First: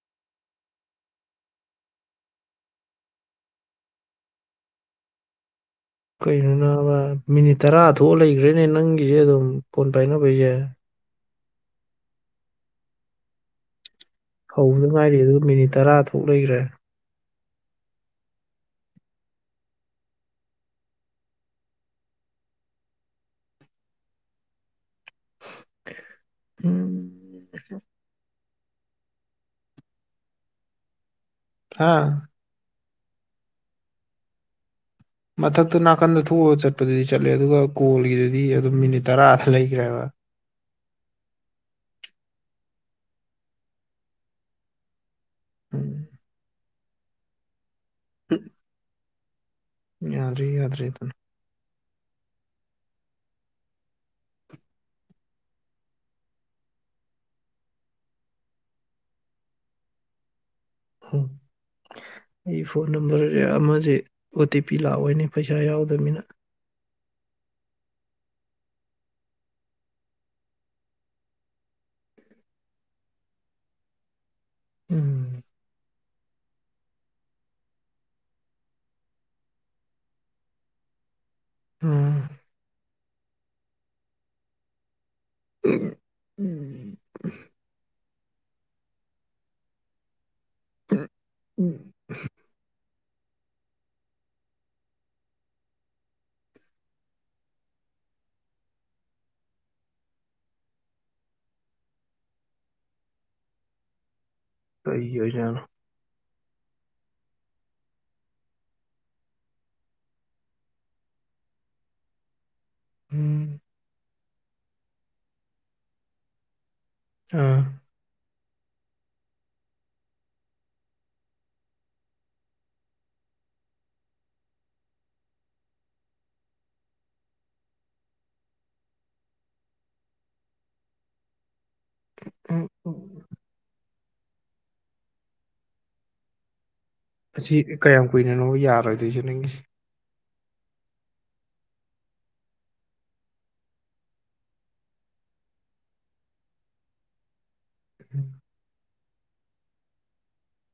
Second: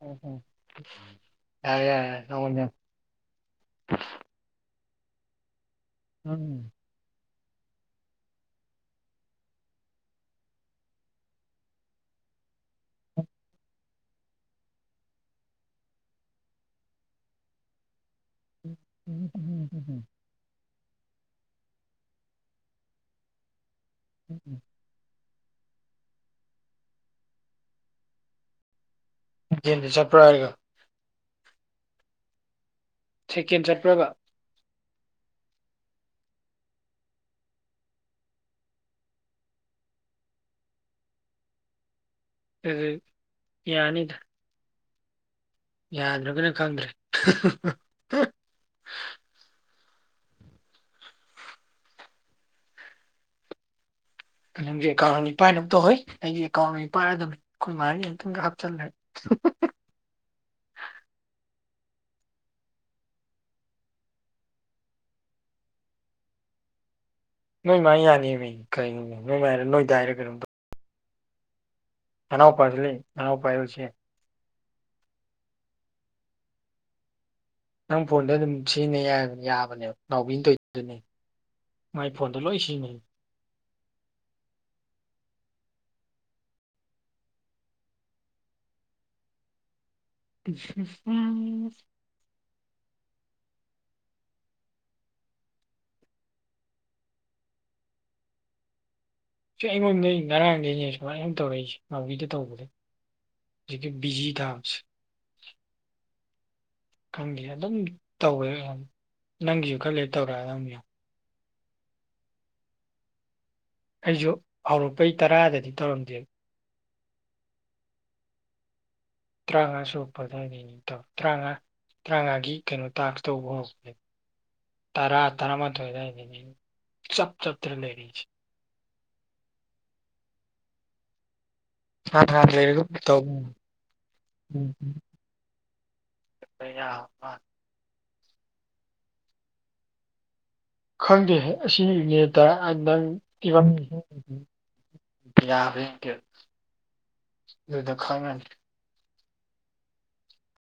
ꯎꯝ ꯎꯝ ꯌꯥꯔꯦ ꯌꯥꯔꯦ ꯅꯪꯉꯣꯟꯗ ꯌꯥꯝ [inaudible] ꯀꯩꯅꯣ ꯅꯥꯕ ꯃꯤꯅꯤꯠ ꯇꯔꯥ ꯊꯣꯛꯑ ꯂꯩꯒ꯭ꯔꯦꯅꯦ ꯅꯪꯒꯤꯖꯦ ꯑꯗꯨꯝ ꯐꯣꯟ ꯄꯥꯏꯅꯕꯩꯖꯦ ꯍꯧꯕꯗ ꯉꯥꯏꯔꯤ ꯑꯗꯨꯒ ꯃꯤꯅꯤꯠ ꯇꯔꯥ ꯊꯣꯛ ꯂꯩꯒ꯭ꯔꯦ [unintelligible] [unintelligible] ꯑꯝ ꯗꯦꯝꯗ ꯆꯠꯄ꯭ꯔꯍꯥꯏꯔꯒ ꯍꯥꯥ ꯁꯦꯀꯦꯟ ꯆꯠꯄ꯭ꯔꯕ ꯃꯊꯛꯇ ꯅꯥꯀꯟꯗ ꯊꯣꯛꯑꯒ ꯆꯠꯄꯗꯨꯗꯤ ꯆꯠꯂꯦ ꯑꯗꯨꯒ ꯀꯣꯜꯒꯤꯗꯨꯗꯤ ꯑꯗꯨꯝ ꯃꯤꯅꯤꯠ ꯇꯔꯥꯗ ꯂꯩꯒ꯭ꯔꯦꯕ [inaudible] ꯑꯗꯨ ꯌꯥꯅꯤꯗ ꯎꯝ ꯌꯥꯗ꯭ꯔꯒꯅ ꯈꯪꯗ꯭ꯔꯦ ꯌꯥꯗ꯭ꯔ ꯌꯥꯗ꯭ꯔꯦꯗꯅ ꯅꯪꯖꯨ ꯑꯦꯀꯥꯎꯟ ꯑꯅꯤ ꯄꯥꯏꯅꯕ ꯇꯧꯍꯩ ꯑꯩꯖꯨ ꯑꯦꯀꯥꯎꯟ ꯑꯅꯤ ꯄꯥꯏꯔꯗꯕꯅꯤ ꯈꯣꯏ ꯃꯥꯒꯤ ꯑꯃꯇꯪꯒ ꯍꯥꯞꯆꯜꯂꯒ ꯎꯝ ꯑꯩ phone number ꯑꯃꯖꯦ O T P ꯂꯥꯛꯑꯣꯏꯅꯦ ꯄꯩꯁꯥ ꯌꯥꯎꯗꯃꯤꯅ ꯅꯣꯏ ꯃꯥ ꯌꯥꯅꯤ ꯃꯤ ꯀꯩꯅꯣ ꯅꯣꯏ ꯃꯥꯏꯔ ꯅꯣꯏ ꯗꯥꯏꯔ ꯀꯩꯅꯣꯝ ꯇꯧ ꯑꯅꯥꯎꯄꯖꯨ ꯂꯩ ꯑꯅꯥꯎꯄꯥꯏ ꯑꯣꯏꯔꯖꯨ ꯌꯥꯏ ꯎꯝ ꯅꯪ ꯐꯣꯟꯗ ꯑꯗꯨꯝ ꯁꯤꯖꯤꯟꯅ ꯌꯥ ꯌꯥꯕꯅꯦ ꯅꯥꯎꯕꯤꯅ ꯇꯣꯏꯗꯨ ꯑꯗꯨꯅꯤ ꯃꯥꯏ ꯎꯝ ꯐꯣꯟꯗꯣ ꯂꯣꯏ ꯁꯤꯖꯤꯟꯅꯩ ꯎꯝ ꯎꯝ ꯁꯤ ꯑꯩꯉꯣꯟꯗꯩ ꯉꯔꯥꯡꯗꯩꯅꯦ ꯁꯨꯃꯥꯏꯅ ꯁꯨꯝ ꯇꯧꯔꯛꯏꯖꯦ ꯅꯥꯎꯕꯤꯗ ꯇꯧꯕꯗꯣ ꯖꯤꯛꯀꯤ ꯕꯤꯖꯤ ꯗ ꯀꯩꯒꯤ ꯑꯣꯏ ꯖꯠꯅꯣ ꯈꯪꯗꯦ ꯑꯗꯨꯝ ꯇꯧꯋꯦ ꯅꯪꯒꯤꯖꯨ ꯈꯔ ꯂꯩꯔ ꯇꯧꯔꯛ ꯑꯗꯝꯅꯦ ꯌꯦꯡꯉꯣ ꯎꯝ ꯑꯩꯖꯨ ꯍꯧꯔꯛꯄꯩ ꯇꯔꯥꯗꯗꯤ ꯇꯧꯔꯝꯗꯦꯕ ꯑꯥ ꯇ꯭ꯔꯥꯉ ꯁꯨꯔꯛꯄ ꯑꯗꯥꯏꯗꯩ ꯑꯗꯨꯝ ꯇꯧ ꯇ꯭ꯔꯥꯉ ꯇꯔꯥꯉꯒꯤ ꯀꯩꯅꯣ ꯇꯥꯛꯁ ꯇꯧꯕ ꯍꯧꯔꯛꯄꯗꯩ ꯇꯔꯥ ꯇꯔꯥ ꯃꯊꯣꯏ ꯑꯗꯥꯏꯗꯩꯅꯦ ꯆꯞ ꯆꯞꯇꯅ ꯂꯩꯔꯤꯖꯦ ꯎꯝ [unintelligible] ꯑꯁꯤ ꯀꯌꯥꯝ ꯀꯨꯏꯅꯅꯣꯕ ꯌꯥꯔꯣꯏꯗꯣꯏꯖꯦ ꯅꯪꯒꯤꯖꯤ ꯈꯪꯗꯦ ꯑꯁꯤ ꯃꯤꯅꯤꯠ ꯇꯔꯥꯗꯪ ꯄꯤꯕꯝ ꯌꯥꯕ ꯌꯦꯡꯀꯦ [inaudible] ꯑꯗꯨꯗ ꯈꯥꯡꯉꯅꯤ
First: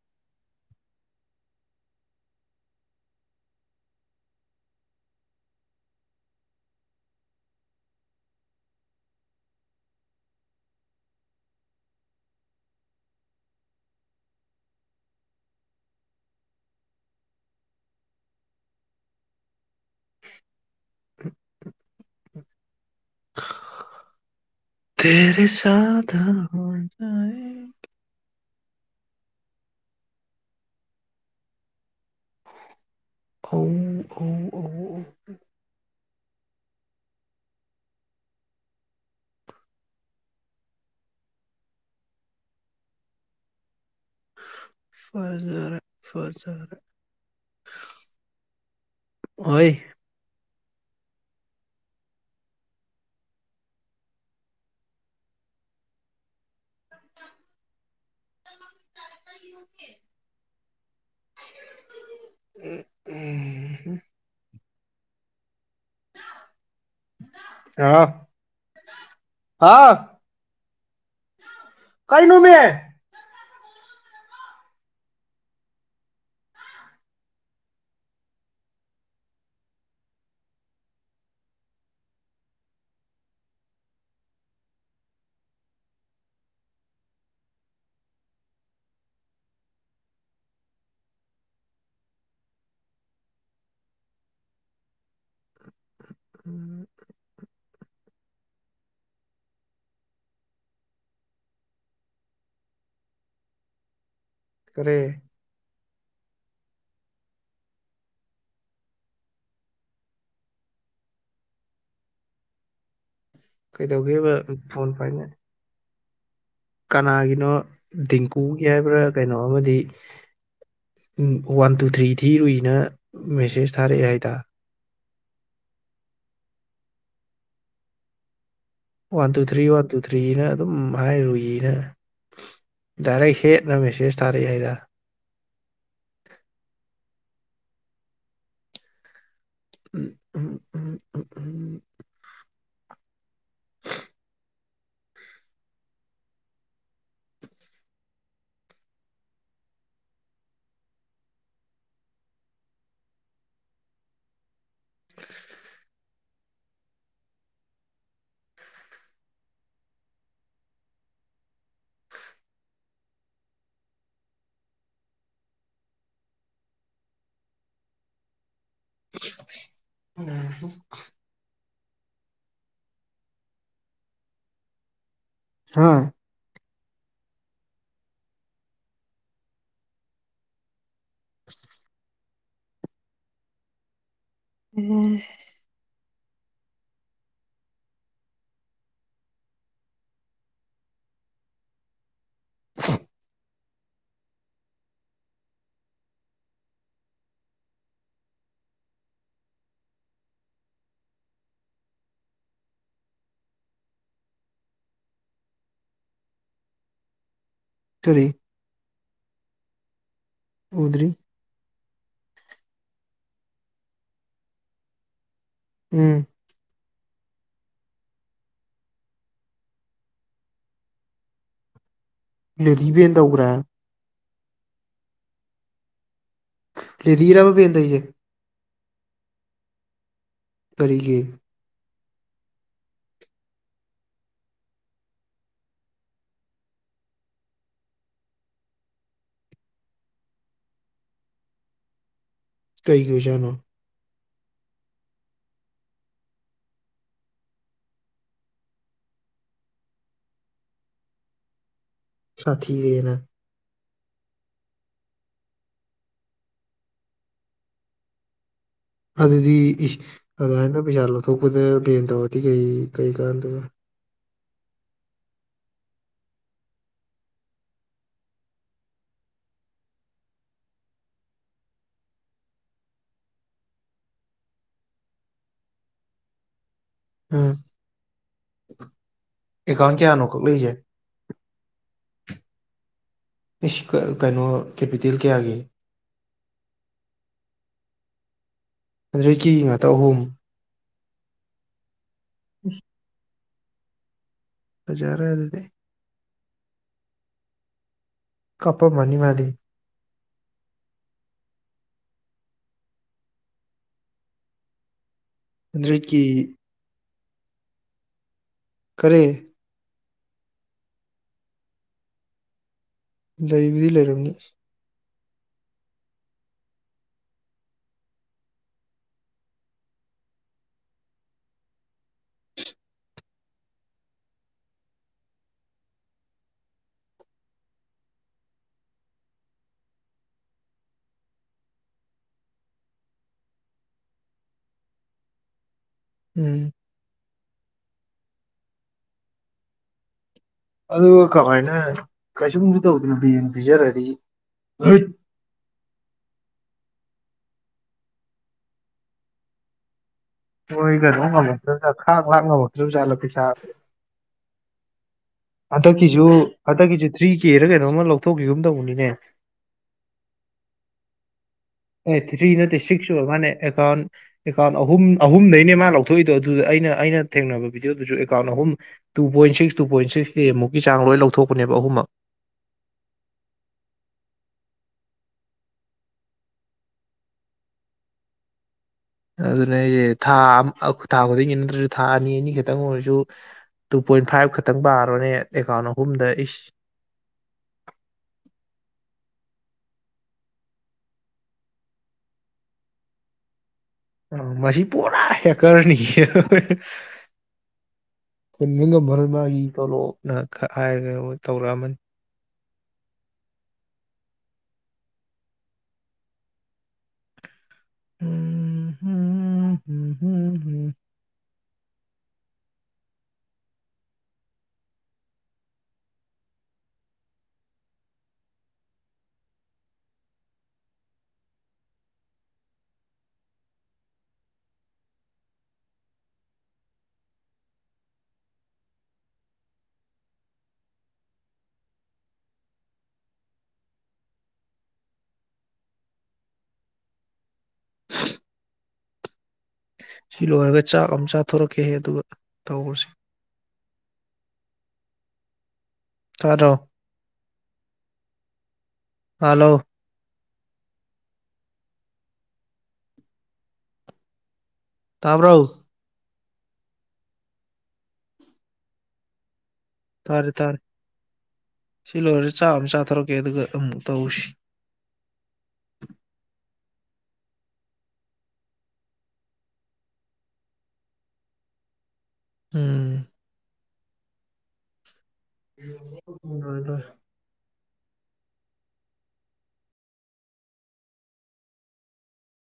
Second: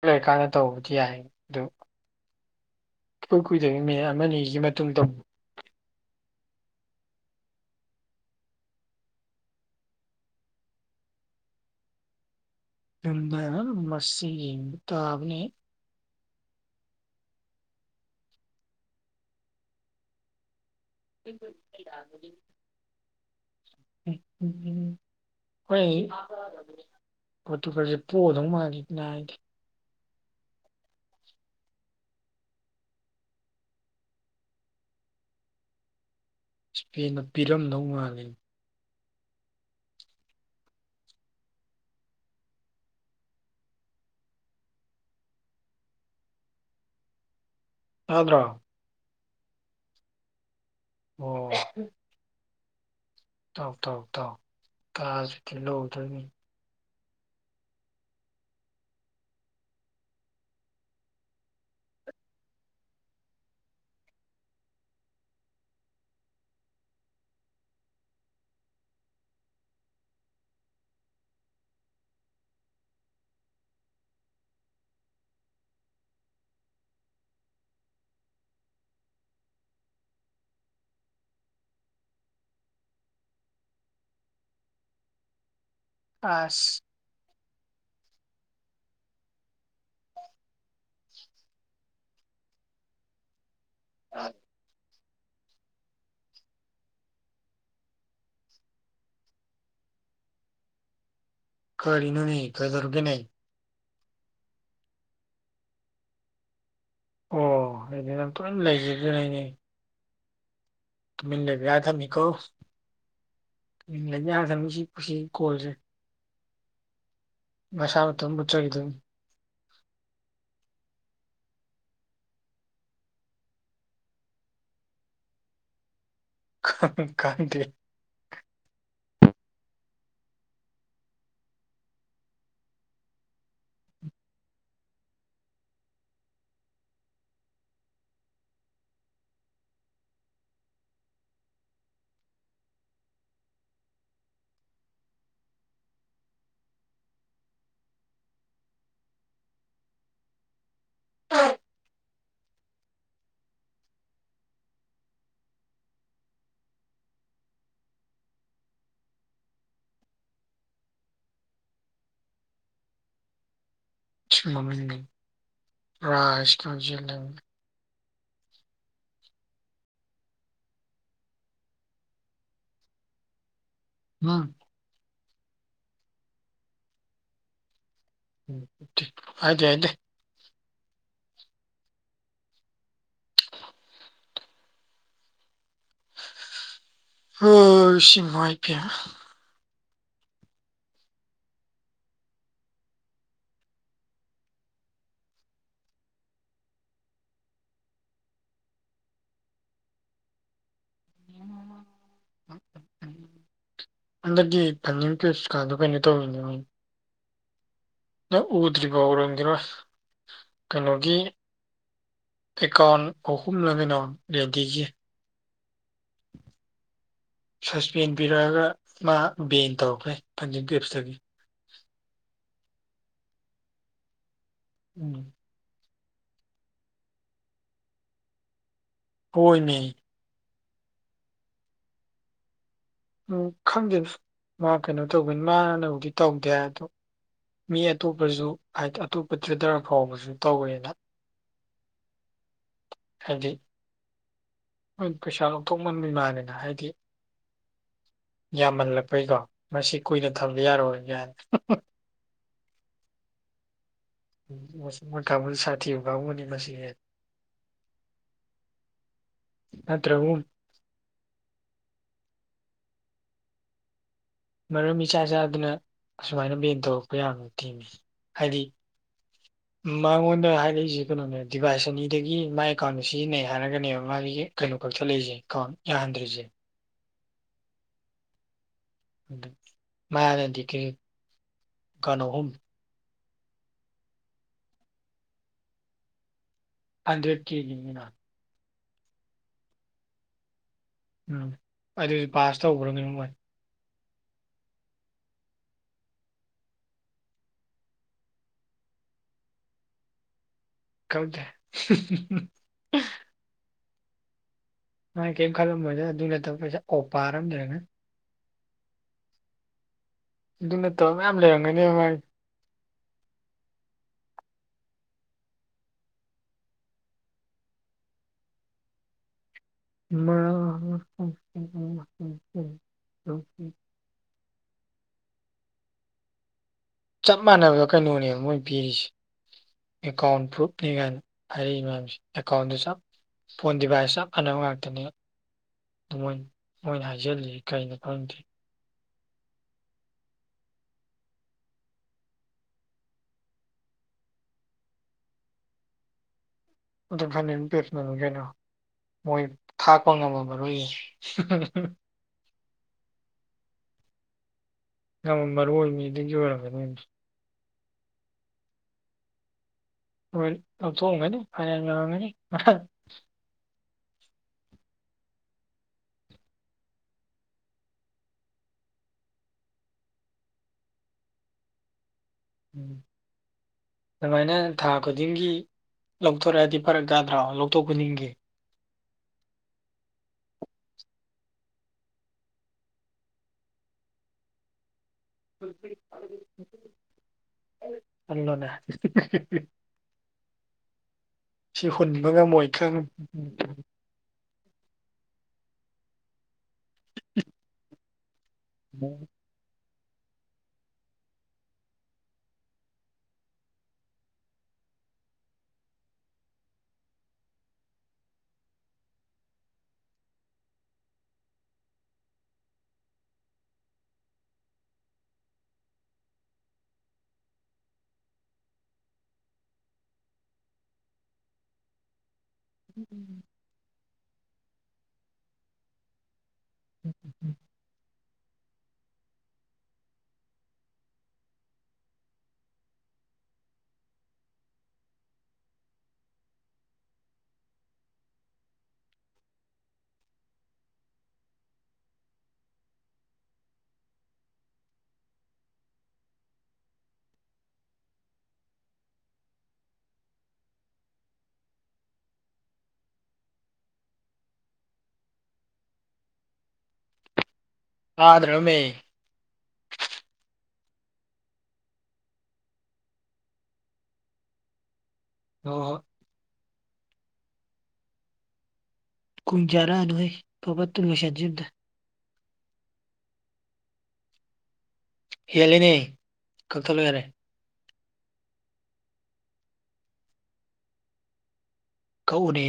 ꯂꯣꯏꯔꯀꯥꯟꯗ ꯇꯧꯕꯗꯤ ꯌꯥꯏ ꯑꯗꯨ ꯏꯀꯨꯏ ꯀꯨꯏꯗꯕꯤ ꯃꯤꯅꯤꯠ ꯑꯃ ꯑꯅꯤꯒꯤ ꯃꯇꯨꯡ ꯇꯧ [unintelligible] ꯃꯁꯤꯒꯤ ꯃꯇꯥꯕꯅꯦ [unintelligible] [unintelligible] ꯇꯦꯔꯦ ꯍꯣꯏ ꯁꯥꯙꯊ ꯍꯣꯖꯥꯏꯌꯦ ꯅꯥꯏꯗꯦ ꯑꯧ ꯑꯧ ꯑꯧ ꯑꯧ ꯁ꯭ꯄꯦꯟꯗ ꯄꯤꯔꯝꯗꯧ ꯃꯥꯜꯂꯤ ꯐꯖꯔ ꯐꯖꯔ ꯇꯥꯗ꯭ꯔꯣ ꯑꯣꯏ ꯑꯣ ꯇꯥꯎ ꯇꯥꯎ ꯇꯥꯎ ꯀꯥꯥꯁ ꯀꯤꯍꯗꯣꯏꯅꯤ ꯎ ꯎꯝ ꯍꯝ ꯍꯥꯎ ꯗꯥꯗꯥꯎ ꯍꯥꯎ ꯀꯩꯅꯣꯃꯦ ꯑꯥꯁ [unintelligible] ꯀꯔꯤꯅꯣꯅꯦ ꯀꯩꯗꯧꯔꯒꯦꯅꯦ ꯀ꯭ꯔꯦ ꯑꯣ ꯏꯅ ꯄꯨ ꯃꯤꯂꯥꯏꯖꯒꯅꯦ ꯇꯨꯃꯤꯟ ꯂꯩꯕ ꯌꯥꯗ ꯕꯅꯤ ꯀꯣ ꯀꯩꯗꯧꯒꯦꯕ ꯂꯩ ꯊꯃꯤ ꯐꯣꯟ ꯁꯤꯁꯤ ꯄꯥꯏꯅ ꯀꯣꯜꯁꯦ ꯀꯅꯥꯒꯤꯅꯣ ꯃꯁꯥ ꯃꯇꯣꯝ ꯗꯤꯡꯀꯨꯒꯤ ꯃꯨꯠꯆꯈꯤꯗꯣꯏꯅꯤ ꯍꯥꯏꯕ꯭ꯔꯥ ꯀꯩꯅꯣ ꯑꯃꯗꯤ ꯎꯝ ꯋꯥꯟ ꯇꯨ ꯊ꯭ꯔꯤ ꯊꯤꯔꯨꯏꯅ ꯃꯦꯁꯦꯁ ꯊꯥꯔꯛꯑꯦ ꯍꯥꯏꯗ [unintelligible] ꯈꯪ ꯈꯪꯗꯦ one two three one two ꯊ꯭ꯔꯤꯅ ꯑꯗꯨꯝ ꯍꯥꯏꯔꯨꯏꯅ ꯗꯥꯏꯔꯦꯛ ꯍꯦꯠꯅ ꯃꯦꯁꯦꯖ ꯊꯥꯔꯛꯑꯦ ꯍꯥꯏꯗ ꯎꯝ ꯎꯝ ꯎꯝ ꯎꯝ ꯎꯝ [inaudible] [unintelligible] ꯎꯝꯍꯝ ꯎꯝ ꯑꯥ ꯊꯤ ꯍꯥꯏꯗꯦ ꯍꯥꯏꯗꯦ [inaudible] ꯎꯝ ꯍꯣꯢꯁ ꯏꯃꯥꯏ ꯄꯦꯃꯥ [inaudible] [unintelligible] ꯍꯟꯗꯛꯀꯤ ꯐꯅꯤꯡ ꯀꯁꯀꯥꯗꯣ ꯀꯩꯅꯣ ꯇꯧꯔꯤꯅꯦ ꯅꯪ ꯎꯗ꯭ꯔꯤꯕꯣ ꯎꯔꯝꯒꯤꯔꯣꯏ ꯀꯩꯅꯣꯒꯤ ꯑꯦꯀꯥꯎꯟ ꯑꯍꯨꯝꯂ ꯀꯧꯅꯣ ꯑꯦꯗꯤꯒꯤ ꯎꯝ ꯁꯁꯄꯦꯟ ꯄꯤꯔꯛꯑꯒ ꯃꯥ ꯕꯦꯟ ꯇꯧꯈ꯭ꯔꯦ ꯐꯟꯗꯤꯡ ꯄꯤꯞꯁꯇꯒꯤ [inaudible] ꯑꯦꯗꯤ ꯕꯦꯟ ꯇꯧꯈ꯭ꯔꯦ ꯎꯝ ꯂꯦꯗꯤꯔꯥꯕ ꯕꯦꯟ ꯇꯩꯖꯦ ꯍꯣꯏ ꯃꯤ ꯀꯔꯤꯒꯤ ꯎꯝ ꯈꯪꯗꯦꯗ ꯃꯥ ꯀꯩꯅꯣ ꯇꯧꯕꯩꯅꯤ ꯃꯥꯅꯕꯨꯗꯤ ꯇꯧꯗꯦ ꯍꯥꯏ ꯑꯗꯣ ꯃꯤ ꯑꯇꯣꯞꯄꯁꯨ ꯍꯥꯏ ꯑꯇꯣꯞꯄ ꯇ꯭ꯔꯦꯗꯔ ꯑꯐꯥꯎꯕꯁꯨ ꯇꯧꯋꯦꯅ ꯀꯩꯒꯤ ꯍꯥꯏꯗꯤ ꯑꯣꯏꯖꯥꯠꯅꯣ ꯄꯩꯁꯥ ꯂꯧꯊꯣꯛꯃꯟꯕꯩ ꯃꯥꯜꯂꯦꯅ ꯍꯥꯏꯗꯤ ꯌꯥꯝꯃꯜꯂꯛꯄꯩꯀꯣ ꯃꯁꯤ ꯀꯨꯏꯅ ꯊꯝꯕ ꯌꯥꯔꯣꯏ ꯀꯥꯏꯅ ꯁꯥꯊꯤꯔꯦꯅ ꯃꯣꯏ ꯀꯥꯡꯕꯨꯁꯤ ꯁꯥꯊꯤꯕ ꯀꯥꯡꯕꯨꯅꯤ ꯃꯁꯤꯌꯦꯅ ꯑꯗꯨꯗꯤ ꯏꯁ ꯑꯗꯋꯥꯏꯅ ꯄꯩꯁꯥ ꯂꯧꯊꯣꯛꯄꯗ ꯕꯦꯟ ꯇꯧꯔꯗꯤ ꯀꯩ ꯀꯩ ꯀꯥꯟꯗꯣꯏꯕ ꯃꯔꯝ ꯏꯆꯥ ꯏꯆꯥꯗꯅ ꯑꯁꯨꯃꯥꯏꯅ ꯕꯦꯟ ꯇꯧꯔꯛꯄ ꯌꯥꯕ ꯅꯠꯇꯦꯃꯤ ꯍꯥꯏꯗꯤ [inaudible] ꯃꯉꯣꯟꯗ ꯍꯥꯏꯔꯛꯏꯁꯦ ꯀꯩꯅꯣꯅꯦ ꯗꯤꯚꯥꯏꯁ ꯑꯅꯤꯗꯒꯤ ꯃꯥꯥꯏ ꯑꯦꯀꯥꯎꯟꯗ ꯁꯤꯖꯤꯟꯅꯩ ꯍꯥꯏꯔꯒꯅꯦꯕ ꯃꯥꯒꯤ ꯀꯩꯅꯣ ꯀꯛꯊꯠꯂꯛꯏꯁꯦ ꯑꯦꯀꯥꯎꯟ ꯌꯥꯍꯟꯗ꯭ꯔꯤꯁꯦ ꯎꯝ ꯑꯦꯀꯥꯎꯟ ꯀꯌꯥꯅꯣ ꯃꯥꯅꯗꯤ ꯀꯛꯂꯛꯏꯁꯦ ꯀꯩ ꯑꯦꯀꯥꯎꯟ ꯑꯍꯨꯝ ꯏꯁ ꯀꯥ ꯀꯩꯅꯣ ꯀꯦꯄꯤꯇꯦꯜ ꯀꯌꯥꯒꯤ ꯍꯟꯗ꯭ꯔꯦꯠ ꯀꯦ ꯒꯤꯅꯤꯅꯥ ꯍꯟꯗ꯭ꯔꯦꯠ ꯀꯦꯒꯤ ꯉꯥꯛꯇ ꯑꯍꯨꯝ ꯎꯝ ꯑꯗꯨꯖꯨ ꯄꯥꯁ ꯏꯁ ꯇꯧꯒ꯭ꯔꯕꯅꯦ ꯃꯣꯏ ꯐꯖꯔꯦ ꯑꯗꯨꯗꯤ ꯀꯞꯄꯝꯃꯅꯤ ꯃꯗꯤ ꯈꯪꯗꯦ ꯃꯥ ꯀꯩꯝ ꯈꯜꯂꯝꯃꯣꯏꯗ ꯍꯟꯗ꯭ꯔꯦꯠꯀꯤ ꯑꯗꯨ ꯅꯠꯇꯕ ꯄꯩꯁꯥ ꯑꯣꯄꯥꯔ ꯑꯃ ꯂꯩꯔꯝꯒꯅꯤ ꯀꯔꯤ ꯑꯗꯨ ꯅꯠꯇꯕ ꯃꯌꯥꯝ ꯂꯩꯔꯝꯒꯅꯦꯕ ꯃꯥꯒꯤ ꯂꯩꯕꯨꯗꯤ ꯂꯩꯔꯝꯅꯤ [unintelligible] ꯆꯞ ꯃꯥꯟꯅꯕꯗ ꯀꯩꯅꯣꯅꯦꯕ ꯃꯣꯏ ꯄꯤꯔꯤꯁꯦ ꯑꯦꯀꯥꯎꯟ ꯄ꯭ꯔꯨꯞꯅꯦ ꯀꯥꯏꯅ ꯍꯥꯏꯔꯛꯏ ꯃꯌꯥꯝꯁꯤ ꯑꯦꯀꯥꯎꯟꯗꯨ ꯆꯞ ꯐꯣꯟ ꯗꯤꯚꯥꯏꯁ ꯆꯞ ꯃꯥꯅꯕ ꯉꯥꯛꯇꯅꯤꯕ ꯎꯝ ꯃꯣꯏꯅ ꯍꯥꯏꯖꯤꯜꯂꯤꯁꯤ ꯀꯩꯅꯣ ꯈꯪꯗꯦ ꯑꯗꯨꯒ ꯀꯃꯥꯏꯅ ꯀꯩꯁꯨꯝꯁꯨ ꯇꯧꯗꯅ ꯕꯦꯟ ꯄꯤꯖꯔꯗꯤ [unintelligible] ꯍꯣꯏ ꯀꯩꯅꯣ ꯉꯝꯃꯛꯇꯗꯅ ꯈꯥꯡ ꯂꯥꯛ ꯉꯝꯃꯛꯇꯔ꯭ꯖꯥꯠꯂ ꯄꯩꯁꯥꯁꯦ ꯉꯝꯃꯝꯃꯔꯣꯏ ꯃꯤꯗꯨꯒꯤ ꯑꯣꯏꯔꯝꯒꯅꯤ ꯍꯟꯗꯛꯀꯤꯁꯨ ꯊ꯭ꯔꯤ ꯀꯦꯔ ꯀꯩꯅꯣ ꯀꯩꯅꯣꯝꯅ ꯂꯧꯊꯣꯛꯈꯤꯒꯨꯝ ꯇꯧꯕꯅꯤꯅꯦ ꯍꯣꯏ ꯂꯧꯊꯣꯛꯑꯝꯒꯅꯤ ꯐꯅꯌꯥꯝ ꯑꯦ ꯌꯝꯃꯝꯒꯅꯤ ꯊ꯭ꯔꯤ ꯅꯠꯇꯦ ꯁꯤꯛꯁ ꯑꯣꯏꯔ ꯃꯥꯅꯦ ꯑꯦꯀꯥꯎꯟ ꯑꯍꯨꯝ ꯑꯍꯨꯝꯗꯩꯅꯦ ꯃꯥ ꯂꯧꯊꯣꯛꯏꯗꯣ ꯑꯗꯨꯗ ꯑꯩꯅ ꯑꯩꯅ ꯊꯦꯡꯅꯕ ꯕꯤꯗꯤꯑꯣꯗꯨꯁꯨ ꯑꯦꯀꯥꯎꯟ ꯑꯍꯨꯝ two point six two point six six ꯀꯦ ꯃꯨꯛꯀꯤ ꯆꯥꯡ ꯂꯣꯏ ꯂꯧꯊꯣꯛꯄꯅꯦꯕ ꯑꯍꯨꯝꯃꯛ ꯎꯝ ꯑꯗꯨꯃꯥꯏꯅ ꯊꯥ ꯈꯨꯗꯤꯡꯒꯤ ꯂꯧꯊꯣꯔꯛꯑꯗꯤ ꯐꯔꯛ ꯇꯗ꯭ꯔꯣ ꯂꯧꯊꯣꯛ ꯈꯨꯗꯤꯡꯒꯤ ꯑꯗꯨꯅꯦ ꯍꯥꯏꯁꯦ ꯊꯥ ꯊꯥ ꯈꯨꯗꯤꯡꯒꯤ ꯅꯠꯇ꯭ꯔꯁꯨ ꯊꯥ ꯑꯅꯤ ꯑꯅꯤ ꯈꯇꯪ ꯑꯣꯏꯔꯁꯨ ꯇꯨ ꯄꯣꯏꯟ ꯐꯥꯏꯚ ꯈꯇꯪ ꯈꯜꯂꯣꯅꯦ ꯁꯤ ꯍꯨꯟꯕ ꯉꯝꯃꯣꯏꯗ꯭ꯔ ꯑ ꯃꯁꯤ ꯄꯨꯔꯥ ꯍꯦꯀꯔꯅꯤ ꯍꯦ ꯍꯥ ꯍꯥ [inaudible] ꯍꯨꯟꯕ ꯉꯝꯃꯔꯣꯏ ꯃꯥꯒꯤ ꯇꯣꯂꯣꯞꯅ ꯈꯛ ꯍꯥꯏꯔꯒ ꯇꯧꯔꯛꯑꯃꯅꯤ ꯎꯝ ꯍꯨꯝ ꯍꯨꯝ ꯍꯨꯝ ꯎ ꯎꯝ [inaudible] [unintelligible] ꯁꯤ ꯂꯣꯏꯔꯒ ꯆꯥꯛ ꯑꯝ ꯆꯥꯊꯣꯔꯛꯀꯦꯍꯦ ꯑꯗꯨꯒ ꯇꯧꯔꯁꯤ ꯇꯗ꯭ꯔꯣ ꯍꯜꯂꯣ ꯇꯥꯕ꯭ꯔꯣ ꯇꯥꯗ꯭ꯔꯥꯃꯦ ꯇꯥꯔꯦ ꯇꯥꯔꯦ ꯁꯤꯂꯣꯏꯔ ꯆꯥꯛ ꯑꯝ ꯆꯥꯊꯣꯔꯛꯀꯦ ꯑꯗꯨꯒ ꯑꯃꯨꯛ ꯇꯧꯁꯤ ꯍꯣ ꯍꯣꯏ ꯀꯨꯝ ꯖꯔꯥꯗ ꯂꯩ ꯐꯕꯠ ꯂꯣꯏꯁꯤꯟꯖꯤ ꯑꯝꯇ ꯎꯝ ꯍꯦꯜꯂꯦꯅꯦ ꯂꯣꯏ ꯀꯛꯊꯠ ꯂꯣꯏ ꯂꯣ ꯌꯥꯔꯦ ꯀꯛ ꯑꯣꯅꯦ